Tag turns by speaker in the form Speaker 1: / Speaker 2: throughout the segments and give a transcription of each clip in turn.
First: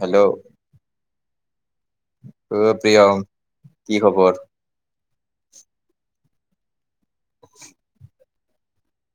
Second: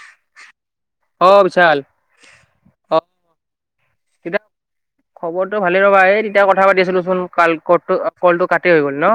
Speaker 1: Hello
Speaker 2: অ, বিচাল
Speaker 1: অ, প্ৰিয়ম কি
Speaker 2: তেতিয়া
Speaker 1: খবৰ?
Speaker 2: খবৰটো ভালে ৰ'বা। এই এতিয়া কথা পাতি আছিলো চোন কাল ক কলটো কাটে হৈ গল। ন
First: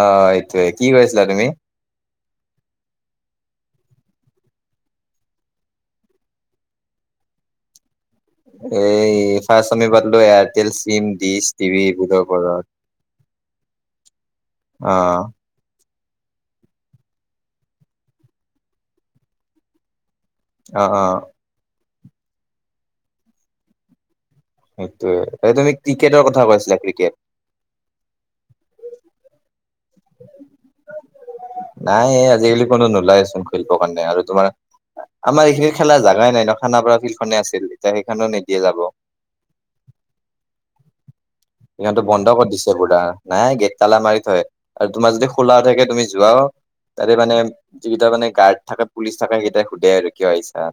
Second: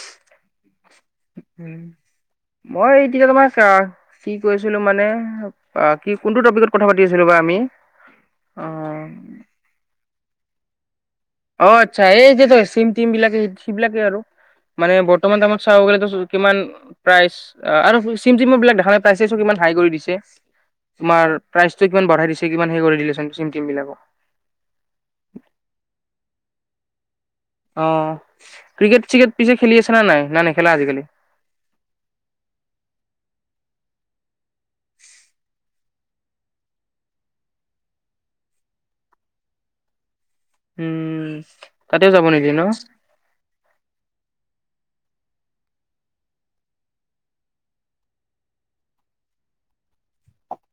Speaker 1: আ এইটোৱে, কি কৰিছিলা তুমি?
Speaker 2: মই এতিয়া তোমাৰ চা কি কৈছিলো মানে, কি কোনটো টপিকত কথা পাতি আছিলো বা আমি? অ
Speaker 1: এই [unintelligible] এয়াৰটেল চিম। ডিচ,
Speaker 2: অ,
Speaker 1: টিভি
Speaker 2: আচ্ছা।
Speaker 1: এইবোৰৰ
Speaker 2: এই যে
Speaker 1: ওপৰত।
Speaker 2: তৰ চিম-তিম বিলাকে সেই বিলাকে আৰু মানে
Speaker 1: অ'
Speaker 2: বৰ্তমান আমাৰ চাব গ'লে কিমান প্ৰাইচ আৰু চিম-তিমৰ বিলাক দেখাই পাইছে কিমান হাই কৰি দিছে।
Speaker 1: অ' অ'
Speaker 2: তোমাৰ প্ৰাইচটো কিমান বঢ়াই দিছে, কিমান সেই কৰি দিলেচোন চিম-টিম বিলাকৰ।
Speaker 1: সেইটোয়ে ত তুমি ক্ৰিকেটৰ কথা কৈছিলা ক্ৰিকেট।
Speaker 2: অ ক্ৰিকেট চিকেট পিছে খেলি আছে না নাই না নেখেলা আজিকালি
Speaker 1: নাই আজিকালি কোনো নোলাইচোন খেলিব। মানে আৰু তোমাৰ আমাৰ এইখিনি খেলাৰ জোগাই নাই ন খানা পৰা ফিল্ডখনে আছিল, এতিয়া সেইখনো নিদিয়ে যাব। [unintelligible]
Speaker 2: উম,
Speaker 1: সিহঁতো
Speaker 2: তাতেও যাব
Speaker 1: বন্ধ কৰি
Speaker 2: নিদিয়ে ন?
Speaker 1: দিছে বোৰা, নাই গেট তালা মাৰি থয়। আৰু তোমাৰ যদি খোলা থাকে, তুমি যোৱা তাতে মানে যিকেইটা মানে গাৰ্ড থাকে, পুলিচ থাকে সেইটাই সোধে আৰু কিয় আহিছা?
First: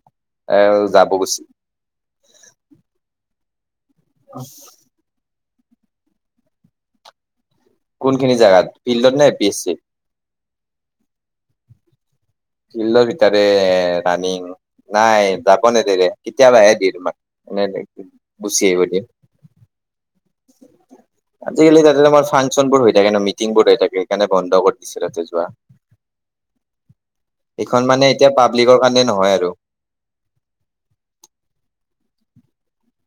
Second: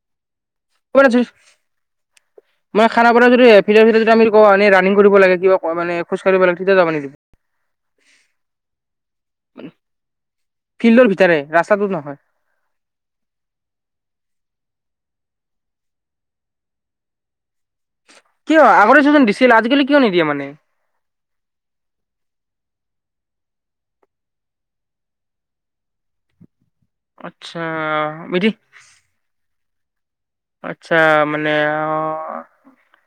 Speaker 1: এ
Speaker 2: কত
Speaker 1: যাব
Speaker 2: আচি,
Speaker 1: গৈছি
Speaker 2: মই খানাপাৰাৰৰে ভিতৰ ভিতৰ যদি আমি কোৱা এনে ৰানিং কৰিব লাগে কিবা কৰ মানে খোজ কাঢ়িব লাগে তেতিয়া যাব নেকি?
Speaker 1: কোনখিনি জাগাত ফিল্ডত নাই পি এছ চি?
Speaker 2: ফিল্ডৰ ভিতৰে ৰাস্তাটোত নহয়।
Speaker 1: ফিল্ডৰ ভিতৰে ৰাণিং নাই যাব নেদৰে কেতিয়াবা আহে দি তোমাক। এনে
Speaker 2: কিয়
Speaker 1: গুচি আহিব দিয়ে
Speaker 2: আগতেছোজন দিছিল আজিকালি কিয় নিদিয়ে মানে?
Speaker 1: আজিকালি তাতে তোমাৰ ফাংচনবোৰ হৈ সেইকাৰণে মিটিং বৰ্ড হৈ থাকে সেইকাৰনে বন্ধ কৰি দিছে তাতে যোৱা।
Speaker 2: আচ্ছা
Speaker 1: এইখন মানে এতিয়া
Speaker 2: মিদি
Speaker 1: পাব্লিকৰ কাৰণে নহয় আৰু।
Speaker 2: আচ্ছা মানে আও।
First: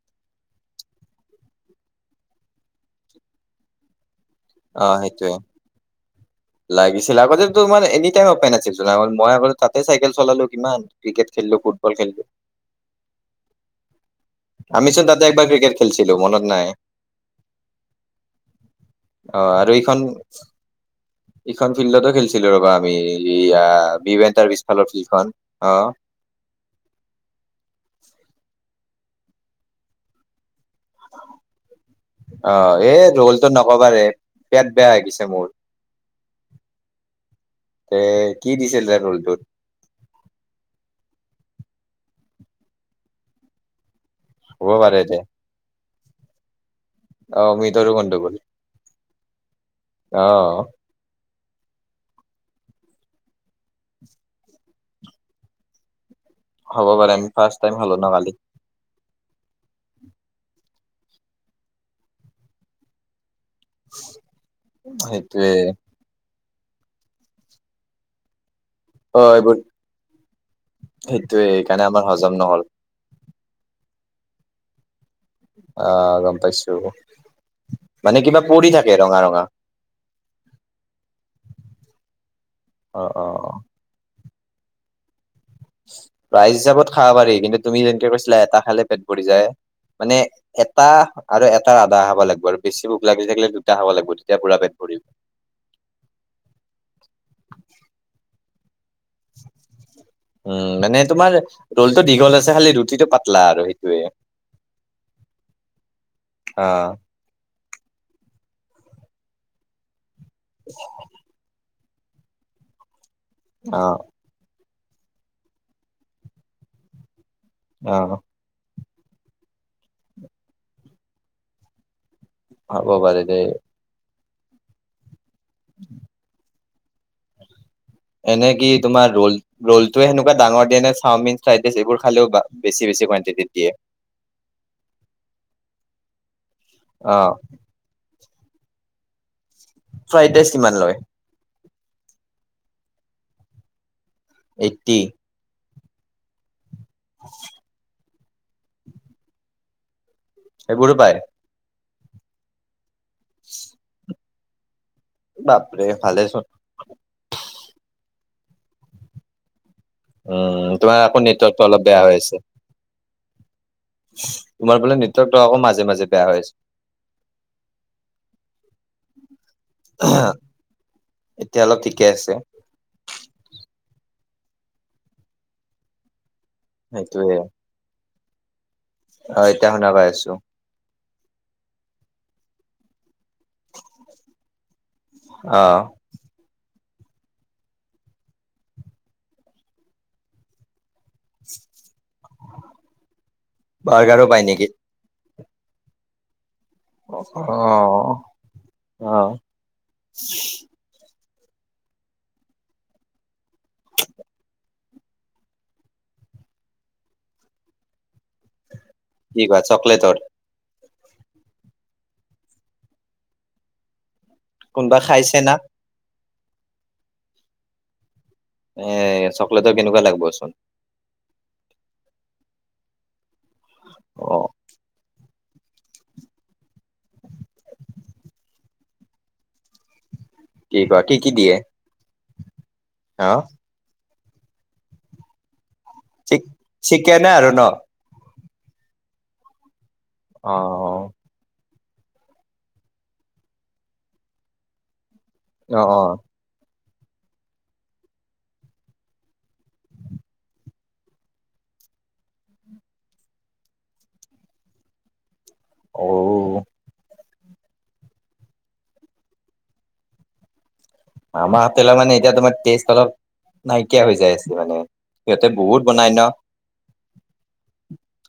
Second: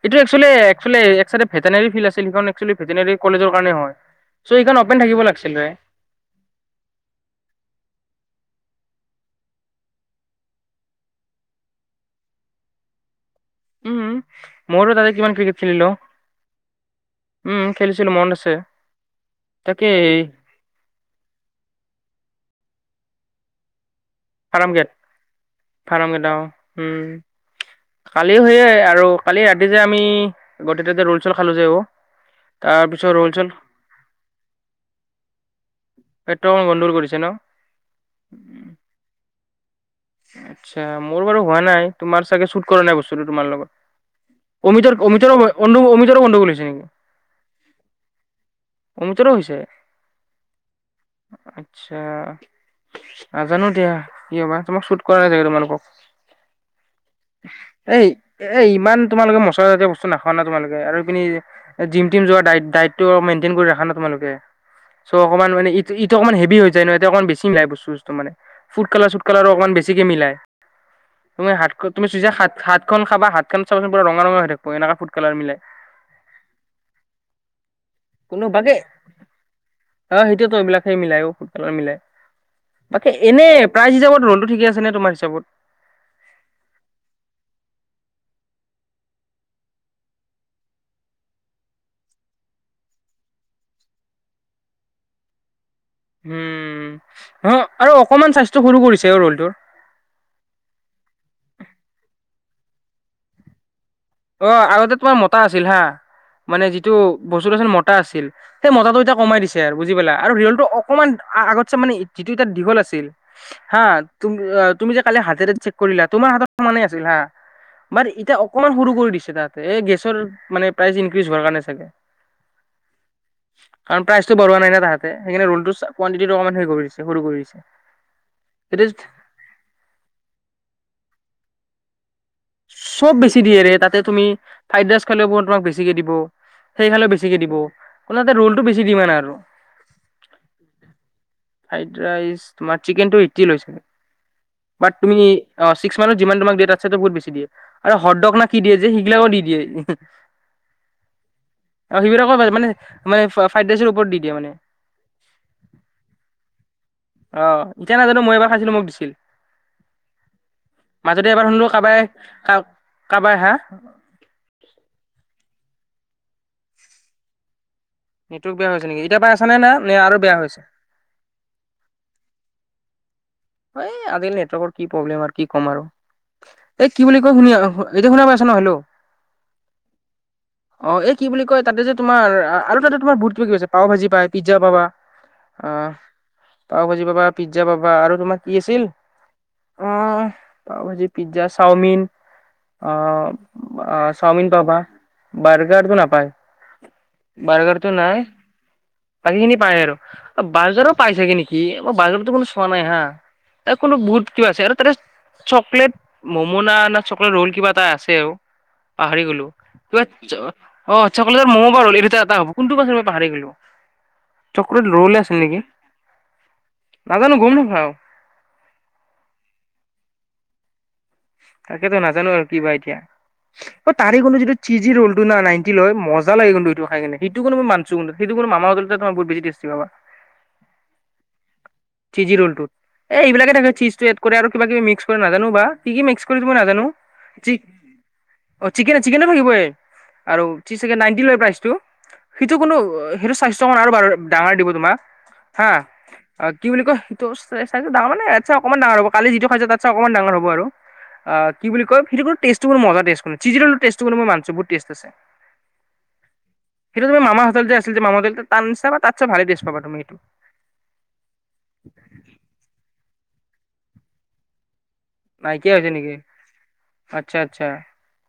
Speaker 2: এইটো একচলি একচলি এক চাইডে ভেটেনেল ফিল্ড আছিল সেই একচলি ভেটেনেৰি কলেজৰ কাৰণে হয়। চ' এইখন
Speaker 1: অ
Speaker 2: অপেন থাকিব
Speaker 1: সেইটোয়ে,
Speaker 2: লাগছিলে।
Speaker 1: লাগিছিল আগতেতো মানে এনি টাইম অপেন আছিল। জলা হ'ল মই আগত তাতে চাইকেল চলালো কিমান ক্ৰিকেট খেলিলো, ফুটবল খেলিলো।
Speaker 2: উম, মইতো
Speaker 1: আমিচোন
Speaker 2: তাতে
Speaker 1: দাতে
Speaker 2: কিমান
Speaker 1: একবাৰ ক্ৰিকেট
Speaker 2: খেলিলো।
Speaker 1: খেলছিলো মনত নাই।
Speaker 2: উম খেলিছিলো মনত আছে।
Speaker 1: অ আৰু এইখন
Speaker 2: তাকেই
Speaker 1: ইখন ফিল্ডতো খেলিছিলো ৰবা আমিয়া বিবে তাৰ
Speaker 2: ফাৰ্ম গেট
Speaker 1: বিশফালৰ ফিলখন আহ।
Speaker 2: ফাৰ্ম গেট অ' উম। কালি সেইয়ে আৰু কালি ৰাতি যে আমি গোটেই ততে ৰোল চল খালো যে অ।
Speaker 1: অ,
Speaker 2: তাৰ
Speaker 1: এ
Speaker 2: পিছত ৰোল চল
Speaker 1: ৰোলটো নকবা ৰে। পেট বেয়া হৈ গৈছে মোৰ।
Speaker 2: পেটটো অকমান গণ্ডগোল কৰিছে ন
Speaker 1: তে কি দিছিল তাৰ [unintelligible]
Speaker 2: আচ্ছা, মোৰ বাৰু হোৱা নাই তোমাৰ চাগে শুট কৰা নাই বস্তুটো তোমাৰ
Speaker 1: হ'ব
Speaker 2: লগত। অমিতৰ
Speaker 1: পাৰে
Speaker 2: অমিতৰ বন্ধু অমিতৰো বন্ধু বুলিছে নেকি?
Speaker 1: অহ অমিতৰো গণ্ডগোল
Speaker 2: অমিতৰো হৈছে
Speaker 1: অহ।
Speaker 2: আচ্ছা। নাজানো দিয়া কি হবা তোমাক শুট কৰা নাই চাগে তোমালোকক?
Speaker 1: হ'ব পাৰে আমি ফাৰ্ষ্ট টাইম খালো
Speaker 2: এ
Speaker 1: ন কালি
Speaker 2: এ ইমান তোমালোকে ম চৰ ৰাতি বস্তু নাখাও নহয় তোমালোকে আৰু ইপিনে জিম তিম যোৱাৰ দায়ি -দায়িত্ব মেইন চিন কৰি ৰাখা না তোমালোকে, চ' অকমান
Speaker 1: সেইটোয়ে
Speaker 2: ই ইটো অকমান হেভি যে নো অকণমান বেছি মিলাই বস্তু সস্তো মানে ফুড কালা
Speaker 1: অ
Speaker 2: কালাৰ
Speaker 1: এইবোৰ
Speaker 2: অকমান বেছিকে মিলাই,
Speaker 1: সেইটোয়ে
Speaker 2: তুমি হাত খ
Speaker 1: সেইকাৰণে আমাৰ
Speaker 2: তুমি চুই যা
Speaker 1: হজম
Speaker 2: হাত
Speaker 1: নহল
Speaker 2: হাত খন খাবা হাত খন চাবচোন। ৰঙা ৰঙ হৈ থাকিব এনেকা কালাৰ মিলাই
Speaker 1: আহ গম পাইছো। মানে কিবা পৰি
Speaker 2: কোনোবাকে
Speaker 1: থাকে ৰঙা ৰঙা
Speaker 2: অ সেইটোৱেতো এইবিলাকে মিলাই ফুটবালৰ মিলাই।
Speaker 1: অ
Speaker 2: বাকে
Speaker 1: অ
Speaker 2: এনে প্ৰাইজ হিচাপত ৰোলটো ঠিকে আছে নে তোমাৰ হিচাপত?
Speaker 1: ৰাইজ হিচাপত খাব পাৰি কিন্তু তুমি যেনেকে কৈছিলা এটা খালে পেট ভৰি যায়। মানে এটা আৰু এটা আধা হাব লাগিব আৰু বেছি ভোক লাগিলি থাকিলে দুটা খাব লাগিব তেতিয়া পুৰা পেট ভৰি
Speaker 2: উম, অ আৰু অকমান স্বাস্থ্য সৰু কৰিছে। অ ৰ'লটোৰ
Speaker 1: উম মানে তোমাৰ ৰলটো দীঘল আছে খালি ৰুটিটো পাতলা আৰু সে
Speaker 2: অ, আগতে তোমাৰ মতা আছিল হা। মানে যিটো
Speaker 1: অ',
Speaker 2: বস্তুটো আছিল মতা আছিল। সেই মতাটো এতিয়া কমাই দিছে আৰু বুজি পালা আৰু ৰীয়েলটো অকমান আগতছে মানে [unintelligible] এতিয়া দীঘল আছিল। হা
Speaker 1: অ',
Speaker 2: তুম তুমি যে কালি হাতেৰে চেক কৰিলা, তোমাৰ হাতত সমানেই আছিল হা। মান
Speaker 1: অ',
Speaker 2: এতিয়া অকমান সৰু [unintelligible] দিছে তাতে, এ গেছৰ মানে প্ৰাইচ ইনক্ৰিজ হোৱাৰ কাৰণে চাগে।
Speaker 1: হব পাৰে দে।
Speaker 2: কাৰণ প্ৰাইচটো বঢ়োৱা নাই না তাঁহাতে সেইকাৰণে ৰ'লটো কুৱান্তিটিটো অকমান হেৰি কৰিছে সৰু কৰিছে।
Speaker 1: এনে কি তোমাৰ ৰ'ল ৰ'লটোৱে সেনেকুৱা ডাঙৰ দিয়ে নে চাওমিন ফ্ৰাইদৰাইচ এইবোৰ খালেও বেছি
Speaker 2: চব বেছি
Speaker 1: কুৱানটিটিত দিয়ে?
Speaker 2: দিয়েৰে তাতে তুমি, ফ্ৰাইদেৰাইচ [unintelligible] তোমাক বেছিকে দিব। সেই খালে
Speaker 1: অ',
Speaker 2: বেছিকে দিব, মানে তাত ৰ'লটো বেছি ডিমাণ্ড মানে আৰু।
Speaker 1: ফ্ৰাইড ৰাইচ কিমান লয়?
Speaker 2: ফ্ৰাইড ৰাইচ তোমাৰ চিকেনটো এইটি লৈছে, বাট
Speaker 1: এইট্টি
Speaker 2: তুমি অহ চিক্স মানত যিমানটোমান দেইট আছে ত' বহুত বেছি দিয়ে আৰু হতডগ না কি দিয়ে যে সেইগিলাও দি দিয়ে।
Speaker 1: সেইবোৰো পাই।
Speaker 2: অ', সেইবিলাকো পাই, মানে মানে ফ্ৰাইডৰাইচৰ ওপৰত দি দিয়ে মানে।
Speaker 1: বাপৰে ভালেচোন।
Speaker 2: অ', এতিয়া নাজানো মই এবাৰ খাইছিলো মোক দিছিল।
Speaker 1: উম, তোমাৰ আকৌ
Speaker 2: মাজতে এবাৰ শুনিলো
Speaker 1: নেটৱৰ্কটো অলপ বেয়া হৈ আছে।
Speaker 2: কাবাই হা?
Speaker 1: তোমাৰ ফালে নেটৱৰ্কটো আকৌ মাজে মাজে বেয়া হৈ আছে।
Speaker 2: নেটৱৰ্ক বেয়া হৈছে নেকি, এতিয়া পাই আছাে নে নাই, নে আৰু বেয়া হৈছে?
Speaker 1: এতিয়া অলপ ঠিকে আছে
Speaker 2: এই আজি নেটৱৰ্কৰ কি প্ৰব্লেম আৰু কি কম আৰু, এই কি বুলি
Speaker 1: সেইটোয়ে
Speaker 2: কয় শুনি আৰু এইটো শুনা পাইছা ন' হেল্ল'
Speaker 1: অ', এতিয়া শুনা পাই আছো।
Speaker 2: অ', এই কি বুলি কয় তাতে যে তোমাৰ আ আৰু তাতে তোমাৰ বুট [unintelligible] গৈছে পাৱ ভাজি পাই, পিজ্জা পাবা,
Speaker 1: অ'।
Speaker 2: আহ। পাৱ ভাজি পাবা, পিজ্জা পাবা আৰু তোমাৰ কি আছিল, অ, পাৱ ভাজিত পিজ্জা, চাওমিন, অ, আহ
Speaker 1: বাৰ্গাৰো পাই
Speaker 2: চাওমিন
Speaker 1: নেকি?
Speaker 2: পাবা। বাৰ্গাৰও নাপাই।
Speaker 1: অ',
Speaker 2: বাৰ্গাৰটো নাই,
Speaker 1: অ'।
Speaker 2: বাকীখিনি পায় আৰু, বাৰজাৰো পাইছে কি নিকি? কি বাহিৰতো কোনো চোৱা নাই হা তাত কোনো ভুত কিবা আছে আৰু তাতে। চকলেট মমোনা না চকলেট ৰল কিবা এটা আছে আও। পাহাৰি
Speaker 1: কি
Speaker 2: গলো
Speaker 1: কোৱা চকলেটৰ
Speaker 2: কিবাত চ- অ', চকলেট ম'ম, ' বা ৰ'ল এই ভিতৰত এটা হ'ব কোনটো বা আছে মই পাহৰি গ'লো। চকলেট
Speaker 1: কোনোবা
Speaker 2: ৰ'লে
Speaker 1: খাইছে
Speaker 2: আছিল
Speaker 1: না
Speaker 2: নেকি, নাজানো গম নাপাওঁ।
Speaker 1: এ চকলেটৰ কেনেকুৱা লাগিবচোন।
Speaker 2: তাকেতো নাজানো আৰু কিবা এতিয়া, অ, তাৰে কোনো যিটো চিজি ৰ'ল টোনা নাইন্তি লয় মজা লাগি গল সেইটো খাইকিনে সেইটো কোনো মই মাঞ্চো কিন্তু সেইটো কোনো মামৰ [inaudible] বহুত বেছি টেষ্টি পাবা।
Speaker 1: কি কোৱা কি কি দিয়ে
Speaker 2: চিজি ৰ'লটোত, এ
Speaker 1: অ
Speaker 2: এইবিলাকে থাকে চিজটো ইয়াত আৰু কিবা কিবি মিক্স কৰে নাজানো বা কি কি মিক্স
Speaker 1: চিক
Speaker 2: কৰেটো মই নাজানো।
Speaker 1: চিকেনে আৰু ন
Speaker 2: অ', চিকেন চিকেনটো থাকিবই আৰু
Speaker 1: অ
Speaker 2: চীজ চাগে নাইনটি লয় প্ৰাইচটো। সেইটো কোনো সেইটোৰ চাইজটো অকমান আৰু [unintelligible] ডাঙৰ দিব তোমাক। হা,
Speaker 1: অ অ
Speaker 2: কি বুলি কয়? সেইটো চাইজ চাইজটো ডাঙৰ মানে ইয়াতচে অকনমান ডাঙৰ হ'ব কালি যিটো খাইছোঁ তাতছে অকনমান ডাঙৰ হ'ব আৰু। আ কি বুলি কয় সেইটো কোনো টেষ্টটো মানে মজা টেষ্ট কৰে চিজি ৰ'ল টেষ্টটো মানে মই মাঞ্চো বহুত টেষ্ট আছে।
Speaker 1: অ',
Speaker 2: সেইটো তুমি মামা হোটেল যে আছিল যে মামা হোটেলটোৰ তাৰ নিচিনা বা তাতছে ভালেই টেষ্ট পাবা তুমি এইটো।
Speaker 1: মামা হোটেল মানে এতিয়া তোমাৰ টেষ্ট অলপ, নাইকিয়া হৈ যাই আছে মানে। সিহঁতে
Speaker 2: নাইকিয়া
Speaker 1: বহুত
Speaker 2: হৈছে
Speaker 1: বনাই
Speaker 2: নেকি
Speaker 1: ন'?
Speaker 2: আচ্ছা আচ্ছা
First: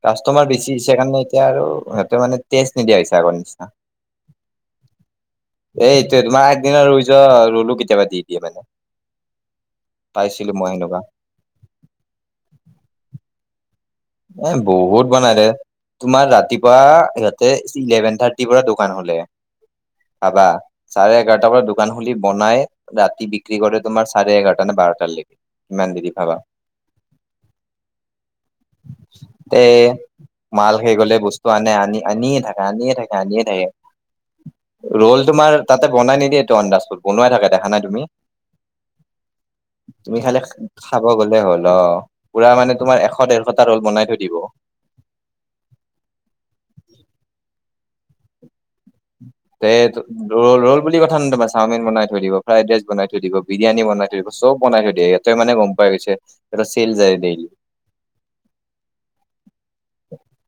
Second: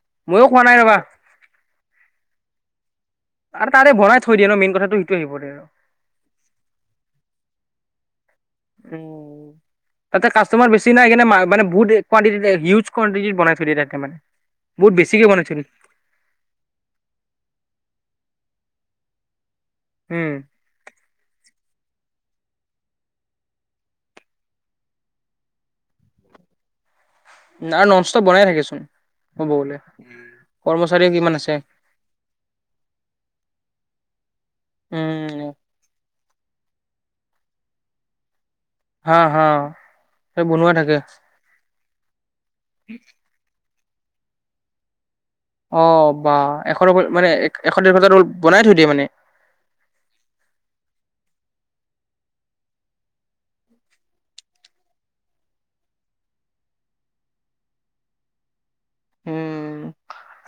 Speaker 1: কাষ্টমাৰ
Speaker 2: ময়ো খোৱা
Speaker 1: বেছি
Speaker 2: নাই
Speaker 1: হৈছে
Speaker 2: ৰ'বা
Speaker 1: কাৰণে এতিয়া আৰু সিহঁতে মানে টেষ্ট নিদিয়া হৈছে। আগৰ নিচিনা,
Speaker 2: আৰু তাৰে বনাই থৈ দিয়ে ন মেইন কথাটো সেইটো আহি পৰে আৰু।
Speaker 1: এইটোৱে তোমাৰ আগদিনা ৰুই যোৱা ৰুলো কেতিয়াবা দি দিয়ে মানে।
Speaker 2: তাতে
Speaker 1: পাইছিলো মই
Speaker 2: কাষ্টমাৰ বেছি
Speaker 1: সেনেকুৱা
Speaker 2: নাই কিনে মা মানে বহুত কোৱান্টিটি হিউজ কোৱান্টিটিত বনাই থৈ দিয়ে তাত।
Speaker 1: এ বহুত বনাই দে, তোমাৰ ৰাতিপুৱা সিহঁতে ইলেভেন থাৰ্ট [unintelligible] দোকান খুলে,
Speaker 2: উম
Speaker 1: ভাবা চাৰে এঘাৰটাৰ পৰা দো দোকান খুলি বনাই ৰাতি বিক্ৰী কৰে তোমাৰ চাৰে এঘাৰটা নে বাৰটাৰ লৈকে কিমান দেৰি ভাবা। [inaudible]
Speaker 2: না ননষ্টপ বনাই থাকেচোন ক'ব
Speaker 1: তে
Speaker 2: গ'লে।
Speaker 1: মাল শেষ
Speaker 2: কৰ্মচাৰী
Speaker 1: হলে
Speaker 2: কিমান
Speaker 1: বস্তু
Speaker 2: আছে
Speaker 1: আনে, আনি আনিয়ে থাকে, আনিয়ে থাকে, আনিয়ে থাকে। ৰোল
Speaker 2: উম
Speaker 1: তোমাৰ তাতে বনাই নিদিয়ে ত আন্দাফুত বনোৱাই থাকে দেখা নাই তুমি।
Speaker 2: হা হা
Speaker 1: তুমি খালি
Speaker 2: বনোৱা থাকে
Speaker 1: খাব গলে হ'ল অ। পুৰা মানে তোমাৰ এশ ডেৰশটা ৰোল বনাই থৈ দিব।
Speaker 2: অ বাহ এশ মানে এ এশ ডেৰশটা ৰ'ল বনাই থৈ দিয়ে মানে।
Speaker 1: তে ৰল ৰল বুলি কথা ন তোমাৰ চাওমিন বনাই থৈ দিব, ফ্ৰাইড ৰাইচ বনাই থৈ দিব, বিৰিয়ানী বনাই থৈ দিব। চব বনাই থৈ দিয়ে ইয়াতে মানে গম পাই গৈছে চেল যায় দেইলি।
Speaker 2: উম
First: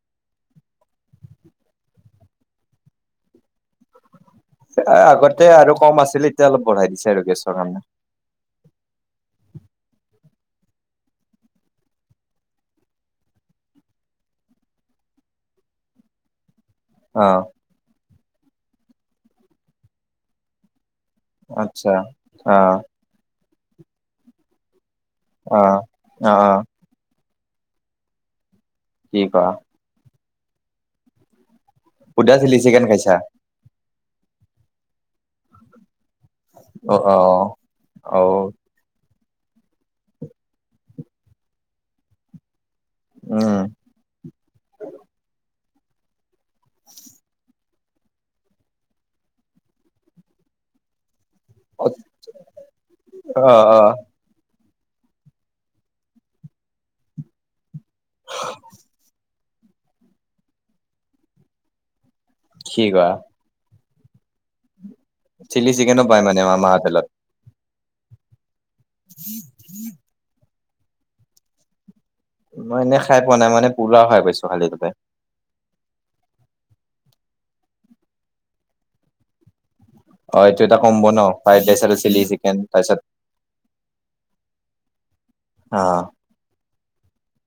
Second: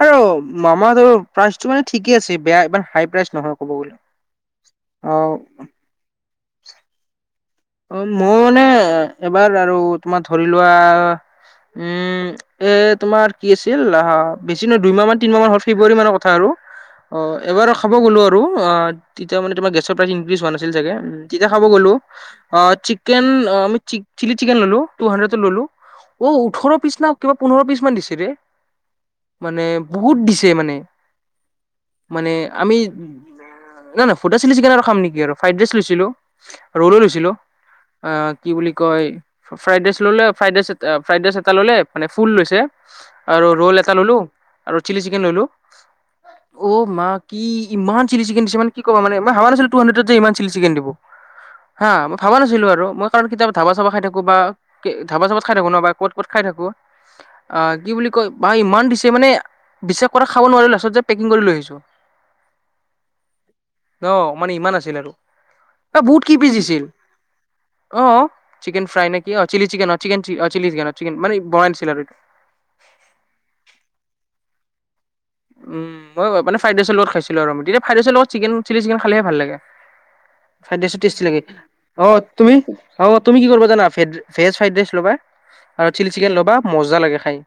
Speaker 2: আৰু মামা হোটেল প্ৰাইচটো মানে ঠিকেই আছে বেয়া মানে হাই প্ৰাইচ নহয় ক'ব গলে। অ
Speaker 1: আগতে আৰু কম আছিলে এতিয়া অলপ বঢ়াই দিছে আৰু গেছ
Speaker 2: অ মই মানে এবাৰ আৰু তোমাৰ ধৰি লোৱা, উম এ তোমাৰ কি আছিল আহ বেছি নহয় দুইমাহ মান তিনিমাহৰ হল ফেব্ৰুৱাৰী মানৰ কথা আৰু। অ
Speaker 1: আহ
Speaker 2: এবাৰ খাব গ'লো আৰু অ তেতিয়া মানে তোমাৰ গেছৰ প্ৰাইচ ইনক্ৰিজ হোৱা নাছিল চাগে। যেতিয়া খাব
Speaker 1: আচ্ছা
Speaker 2: গ'লো অ
Speaker 1: আহ
Speaker 2: চিকেন আমি চিলি চিকেন ললো। টু হাড্ৰেডত ল'লো
Speaker 1: আহ
Speaker 2: অ ওঠৰ পিছ না কিবা পোন্ধৰ পিছ মান দিছে ৰে।
Speaker 1: কি কোৱা
Speaker 2: মানে বহুত দিছে মানে। মানে
Speaker 1: সুধা চিলি
Speaker 2: আমি
Speaker 1: চিকেন খাইছা
Speaker 2: না না ফুড চিলি চিকেন আৰ খাম নেকি আৰ ফ্ৰাইড ৰাইচ লৈছিলো। ৰোল
Speaker 1: অ অ
Speaker 2: লৈছিলো। অ কি বুলি কয় ফ্ৰাইড ৰাইচ ললে ফ্ৰাইড ৰাইচ এ ফ্ৰাইড ৰাইচ এটা ললে মানে ফুল লৈছে। আৰু
Speaker 1: উম
Speaker 2: ৰোল এটা ললো আৰু চিলি চিকেন ললোঁ।
Speaker 1: [inaudible]
Speaker 2: অ মা কি ইমান চিলি চিকেন দিছে মানে কি ক'ব মানে মই হাৱা আছিলে টু হাড্ৰেডত যে ইমান চিলি চিকেন দিব।
Speaker 1: অ
Speaker 2: হা মই ভাবা নাছিলো আৰু মই কাৰণ কেতিয়াবা ধাবা
Speaker 1: অ
Speaker 2: চাবা খাই থাকো বা- ধাবা চাবত খাই থাকো ন' বা ক'ত ক'ত খাই থাকো, আহ। কি বুলি কয় বা ইমান দিছে মানে, বিশ্বাস কৰা খাব নোৱাৰিলো লাষ্টত যে পেকিং কৰি লৈ আহিছো।
Speaker 1: খি কৱা।
Speaker 2: ন মানে ইমান আছিল আৰু
Speaker 1: চিকেনো
Speaker 2: এ
Speaker 1: পায়
Speaker 2: ভুত কি
Speaker 1: মানে মামা
Speaker 2: পিজিছিল।
Speaker 1: হোটেলত
Speaker 2: অ চিকেন ফ্ৰাই নে কি অ চিলি চিকেন অ চিকেন চিলি চিকেন চিকেন মানে বনাই দিছিল আৰু এইটো।
Speaker 1: মই এনেই খাই পোৱা নাই মানে পুৰা খাই পাইছোঁ খালি তাতে।
Speaker 2: উম মই মানে ফ্ৰাইড ৰাইচ লগত খাইছিলো আৰু তেতিয়া ফাইড ৰাইচৰ লগত চিকেন চিলি চিকেন খালেহে ভাল লাগে।
Speaker 1: হয়।
Speaker 2: ফ্ৰাইড ৰাইচটো টেষ্টি লাগে, অ তুমি
Speaker 1: তাৰপিছত
Speaker 2: অ তুমি কি কৰিবা জানা ভে ভেজ ফ্ৰাইড ৰাইচ ল'বা।
Speaker 1: অ
Speaker 2: আৰু চিলি চিকেন ল'বা মজা লাগে খাই।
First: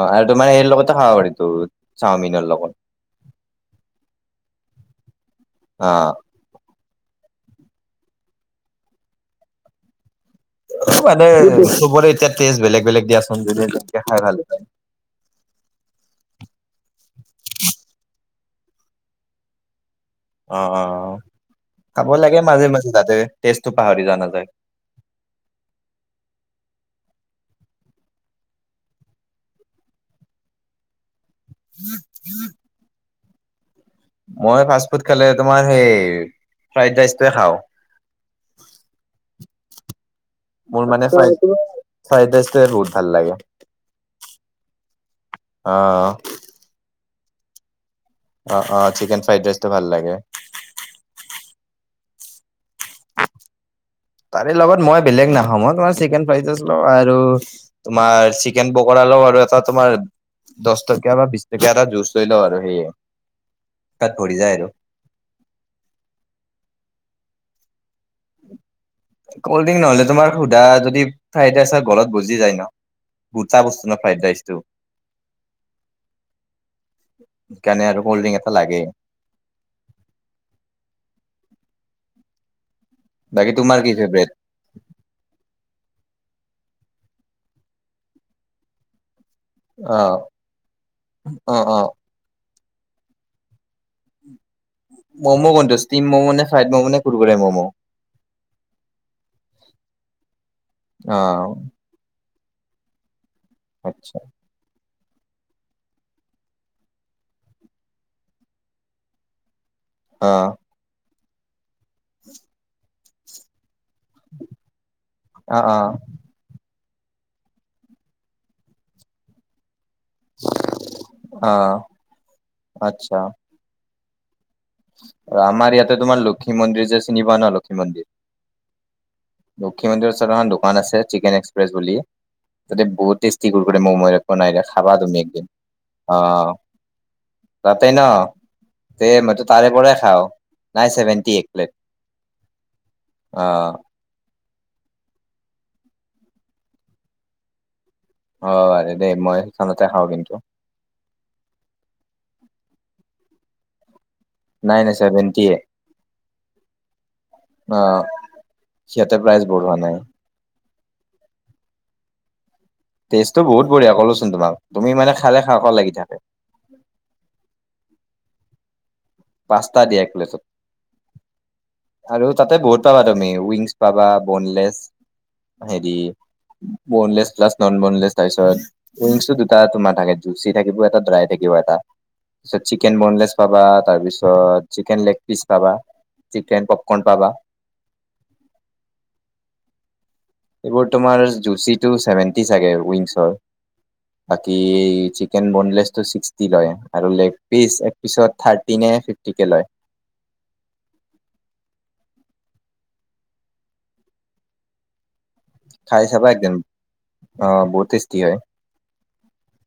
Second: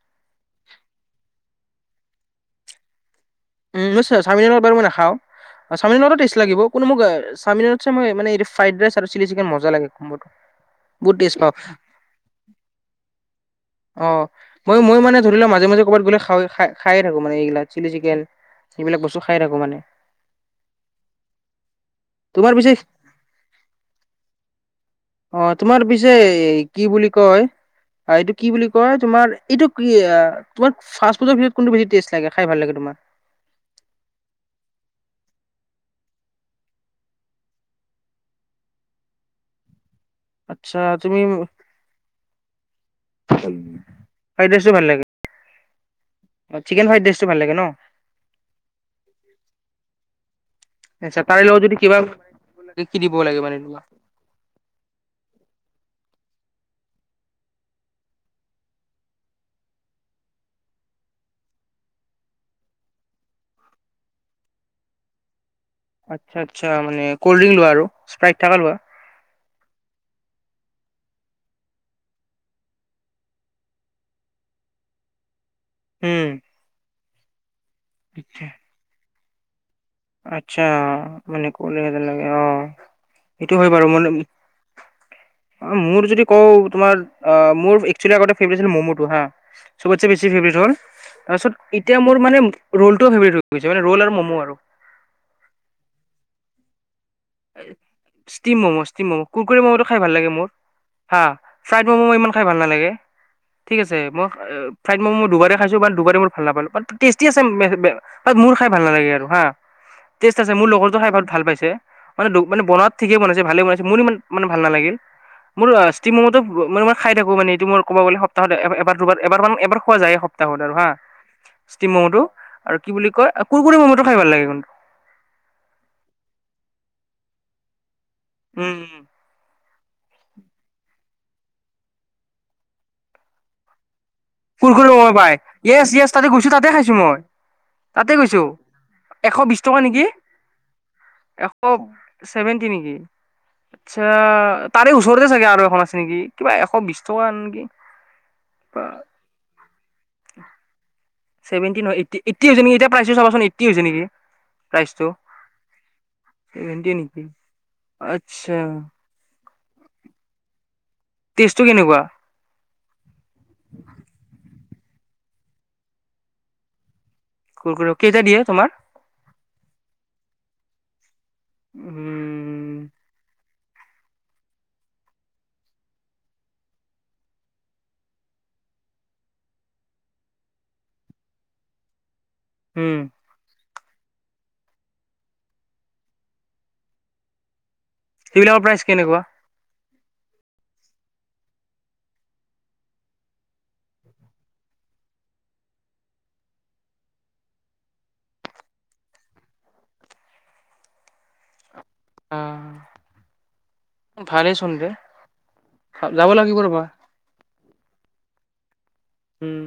Speaker 1: অ আৰু তোমাৰ সে লগতে খাওঁ আৰু এইটো চাওমিনৰ লগত।
Speaker 2: উম নিশ্চয় চাওমিনতবাৰ মই নাখাও
Speaker 1: অ
Speaker 2: চাওমিনো টেষ্ট লাগিব কোনো মোক চামিনতচে মই মানে এইটো ফ্ৰাইড ৰাইচ আৰু চিল চিকন মজা লাগে কম্বোটো।
Speaker 1: [inaudible] মানে চবলৈ এতিয়া টেষ্ট বেলেগ বেলেগ দিয়াচোন যদি এ খাই ভাল পায়।
Speaker 2: ত গলে খ খায় থাকো মানে এইগিলাক চিলি চিকেন সেইবিলাক বস্তু খায় থাকো মানে।
Speaker 1: অ অ অ। খাব লাগে
Speaker 2: তোমাৰ
Speaker 1: মাজে
Speaker 2: পিছে
Speaker 1: মাজে তাতে টেজটো পাহৰি যোৱা নাযায়।
Speaker 2: অ তোমাৰ পিছে কি বুলি কয় হয় এইটো কি বুলি কয় তোমাৰ এইটো কি তোমাৰ ফাষ্ট- ফুডৰ ভিতৰত কোনটো বেছি টেষ্ট লাগে খাই ভাল লাগে তোমাৰ?
Speaker 1: মই ফাষ্ট ফুড খালে তোমাৰ সেই ফ্ৰাইড ৰাইচটোৱে খাওঁ। [inaudible]
Speaker 2: আচ্ছা
Speaker 1: মোৰ মানে
Speaker 2: তুমি
Speaker 1: ফ্ৰাইড ৰাইচটোৱে বহুত ভাল লাগে।
Speaker 2: ফ্ৰাইডৰাইচটো ভাল লাগে।
Speaker 1: অ',
Speaker 2: অ', চিকেন ফ্ৰাইডৰাইচটো ভাল লাগে ন?
Speaker 1: অ', অ, চিকেন ফ্ৰাইডৰাইচটো ভাল লাগে।
Speaker 2: আচ্ছা তাৰে লগত যদি কিবা [unintelligible] লাগে মানে তোমাক?
Speaker 1: তাৰে লগত মই বেলেগ নাখাওঁ মই তোমাৰ চিকেন ফ্ৰাইডৰাইচ লও আৰু, তোমাৰ চিকেন পকৰা লওঁ আৰু এটা তোমাৰ দশ টকীয়া বা বিশ টকীয়া এটা জুঁজ লৈ লওঁ আৰু সেইয়াই। তাত পৰি যায় আৰু।
Speaker 2: আচ্ছা আচ্ছা, মানে কল্ডড্ৰিংক লোৱা আৰু। স্প্ৰাইট থকা লোৱা
Speaker 1: কল্ডড্ৰিংক নহ'লে তোমাৰ সুধা যদি ফ্ৰাইড ৰাইচ [unintelligible] গলত বজি যায় ন'। গোটা বস্তু ন' ফ্ৰাইডৰাইচটো।
Speaker 2: উম,
Speaker 1: সেইকাৰণে আৰু কল্ডড্ৰিংক এটা লাগে।
Speaker 2: আচ্ছা, মানে কল্ডড্ৰিংক এটা লাগে অ,
Speaker 1: বাকী
Speaker 2: সেইটো হয়
Speaker 1: তোমাৰ
Speaker 2: বাৰু
Speaker 1: কি
Speaker 2: মানে,
Speaker 1: ফেভৰেট?
Speaker 2: মোৰ যদি আকৌ তোমাৰ আহ মোৰ একচুৱেলি আগতে ফেভৰেট আছিল ম'ম'টো হাঁ। চবতছে
Speaker 1: অ',
Speaker 2: বেছি ফেভৰেট হ'ল, তাৰপাছত
Speaker 1: অ', অ'।
Speaker 2: এতিয়া মোৰ মানে ৰ'লটোও ফেভৰেট হৈ গৈছে মানে ৰ'ল আৰু ম'ম' আৰু।
Speaker 1: ম'ম' কোনটো ষ্টিম ম'ম' নে ফ্ৰাইড ম'ম' নে
Speaker 2: ষ্টিম ম'ম' ষ্টিম ম'ম', কুৰকুৰি ম'ম'টো খাই ভাল লাগে মোৰ। হা ফ্ৰাইড ম'ম' ইমান খাই ভাল নালাগে, ঠিক আছে মক ফ্ৰাইড ম'ম' দুবাৰে খাইছোঁ বাট দুবাৰে মোৰ ভাল নাপালো বাট টেষ্টি আছে [unintelligible] বাট মোৰ খাই ভাল নালাগে আৰু হা। টেষ্ট আছে মোৰ লগৰো খাই বহুত ভাল পাইছে। মানে মানে বনাত ঠিকে বনাইছে ভালে বনাইছে। মোৰ ইমান মানে ভাল নালাগিল। মোৰ ষ্টিমটো মানে- খাই থাকো মানে এইটো মোৰ ক'ব গ'লে সপ্তাহত এবাৰ দুবাৰ এবাৰ মান এবাৰ- খোৱা যায় এই সপ্তাহত আৰু হা ষ্টিম ম'ম'টো। আৰু কি বুলি কয় কুৰকুৰি ম'ম'টো খাই ভাল লাগে কিন্তু।
Speaker 1: আমাৰ ইয়াতে তোমাৰ লক্ষ্মী মন্দিৰ যে চিনি পোৱা ন লক্ষী মন্দিৰ।
Speaker 2: উম,
Speaker 1: লক্ষি মন্দিৰ ওচৰত এখন দোকান আছে চিকেন এক্সপ্ৰেছ বুলি, তাতে বহুত টেষ্টি কুৰকুৰি ম'ম' বনাই দে
Speaker 2: কুৰকুৰে
Speaker 1: খাবা তুমি
Speaker 2: ম'ম' পাই
Speaker 1: একদিন,
Speaker 2: য়েছ য়েছ
Speaker 1: অ,
Speaker 2: তাতে গৈছোঁ তাতে খাইছোঁ মই
Speaker 1: তাতে ন' তে
Speaker 2: এশ
Speaker 1: মইটো
Speaker 2: বিশ
Speaker 1: তাৰে
Speaker 2: টকা
Speaker 1: পৰাই
Speaker 2: নেকি
Speaker 1: খাওঁ। নাই চেভেন্টি এক
Speaker 2: এশ
Speaker 1: প্লেট
Speaker 2: ছেভেন্টি নেকি,
Speaker 1: অ
Speaker 2: আচ্ছা তাৰে ওচৰতে চাগে আৰু এখন আছে নেকি, কিবা এশ বিশ টকা নেকি?
Speaker 1: অ', আৰু দে মই সেইখনতে খাওঁ কিন্তু
Speaker 2: ছেভেন্টি নহয় এইট্টি এইট্টি হৈছে নেকি এতিয়া প্ৰাইজটো চাবাচোন এইট্টি হৈছে নেকি?
Speaker 1: নাই নাই ছেভেনটি এ।
Speaker 2: ছেভেনটি নেকি, আচ্ছা।
Speaker 1: সিহঁতে প্ৰাইচ বঢ়োৱা নাই।
Speaker 2: টেষ্টটো কেনেকুৱা?
Speaker 1: টেষ্টটো বহুত বঢ়িয়া ক'লোচোন তোমাক তুমি মানে খালে খাওঁ খাওঁ লাগি থাকে।
Speaker 2: কুৰকুৰি কেইটা দিয়ে তোমাৰ?
Speaker 1: পাঁচটা দিয়া একপ্লেতত, আৰু তাতে
Speaker 2: উম
Speaker 1: বহুত পাবা তুমি উইংছ পাবা বনলেছ, হেৰি বনলেছ প্লাছ ন'ন বনলেছ তাৰপিছত, উইংছটো দুটা তোমাৰ থাকে জুচি থাকিব এটা ড্ৰাই থাকি কিবা এটা। তাৰপিছত চিকেন
Speaker 2: উম
Speaker 1: বনলেছ পাবা তাৰপিছত, চিকেন লেগপিচ পাবা। চিকেন পপকৰ্ণ পাবা।
Speaker 2: সেইবিলাকৰ প্ৰাইচ কেনেকুৱা?
Speaker 1: এইবোৰ তোমাৰ জুচি টু ছেভেন্টি চাগে উইংছৰ। বাকী চিকেন বন্ লয় ছিক্সটি লয় আৰু লেগ পিচ একপিছত থাৰ্টি নে নে ফিফটিকে লয়।
Speaker 2: আহ ভালেই চোন দে।
Speaker 1: খাই চাবা
Speaker 2: যাব
Speaker 1: একদম
Speaker 2: লাগিব ৰ'বা।
Speaker 1: অ বহুত টেষ্টি হয়।
Speaker 2: উম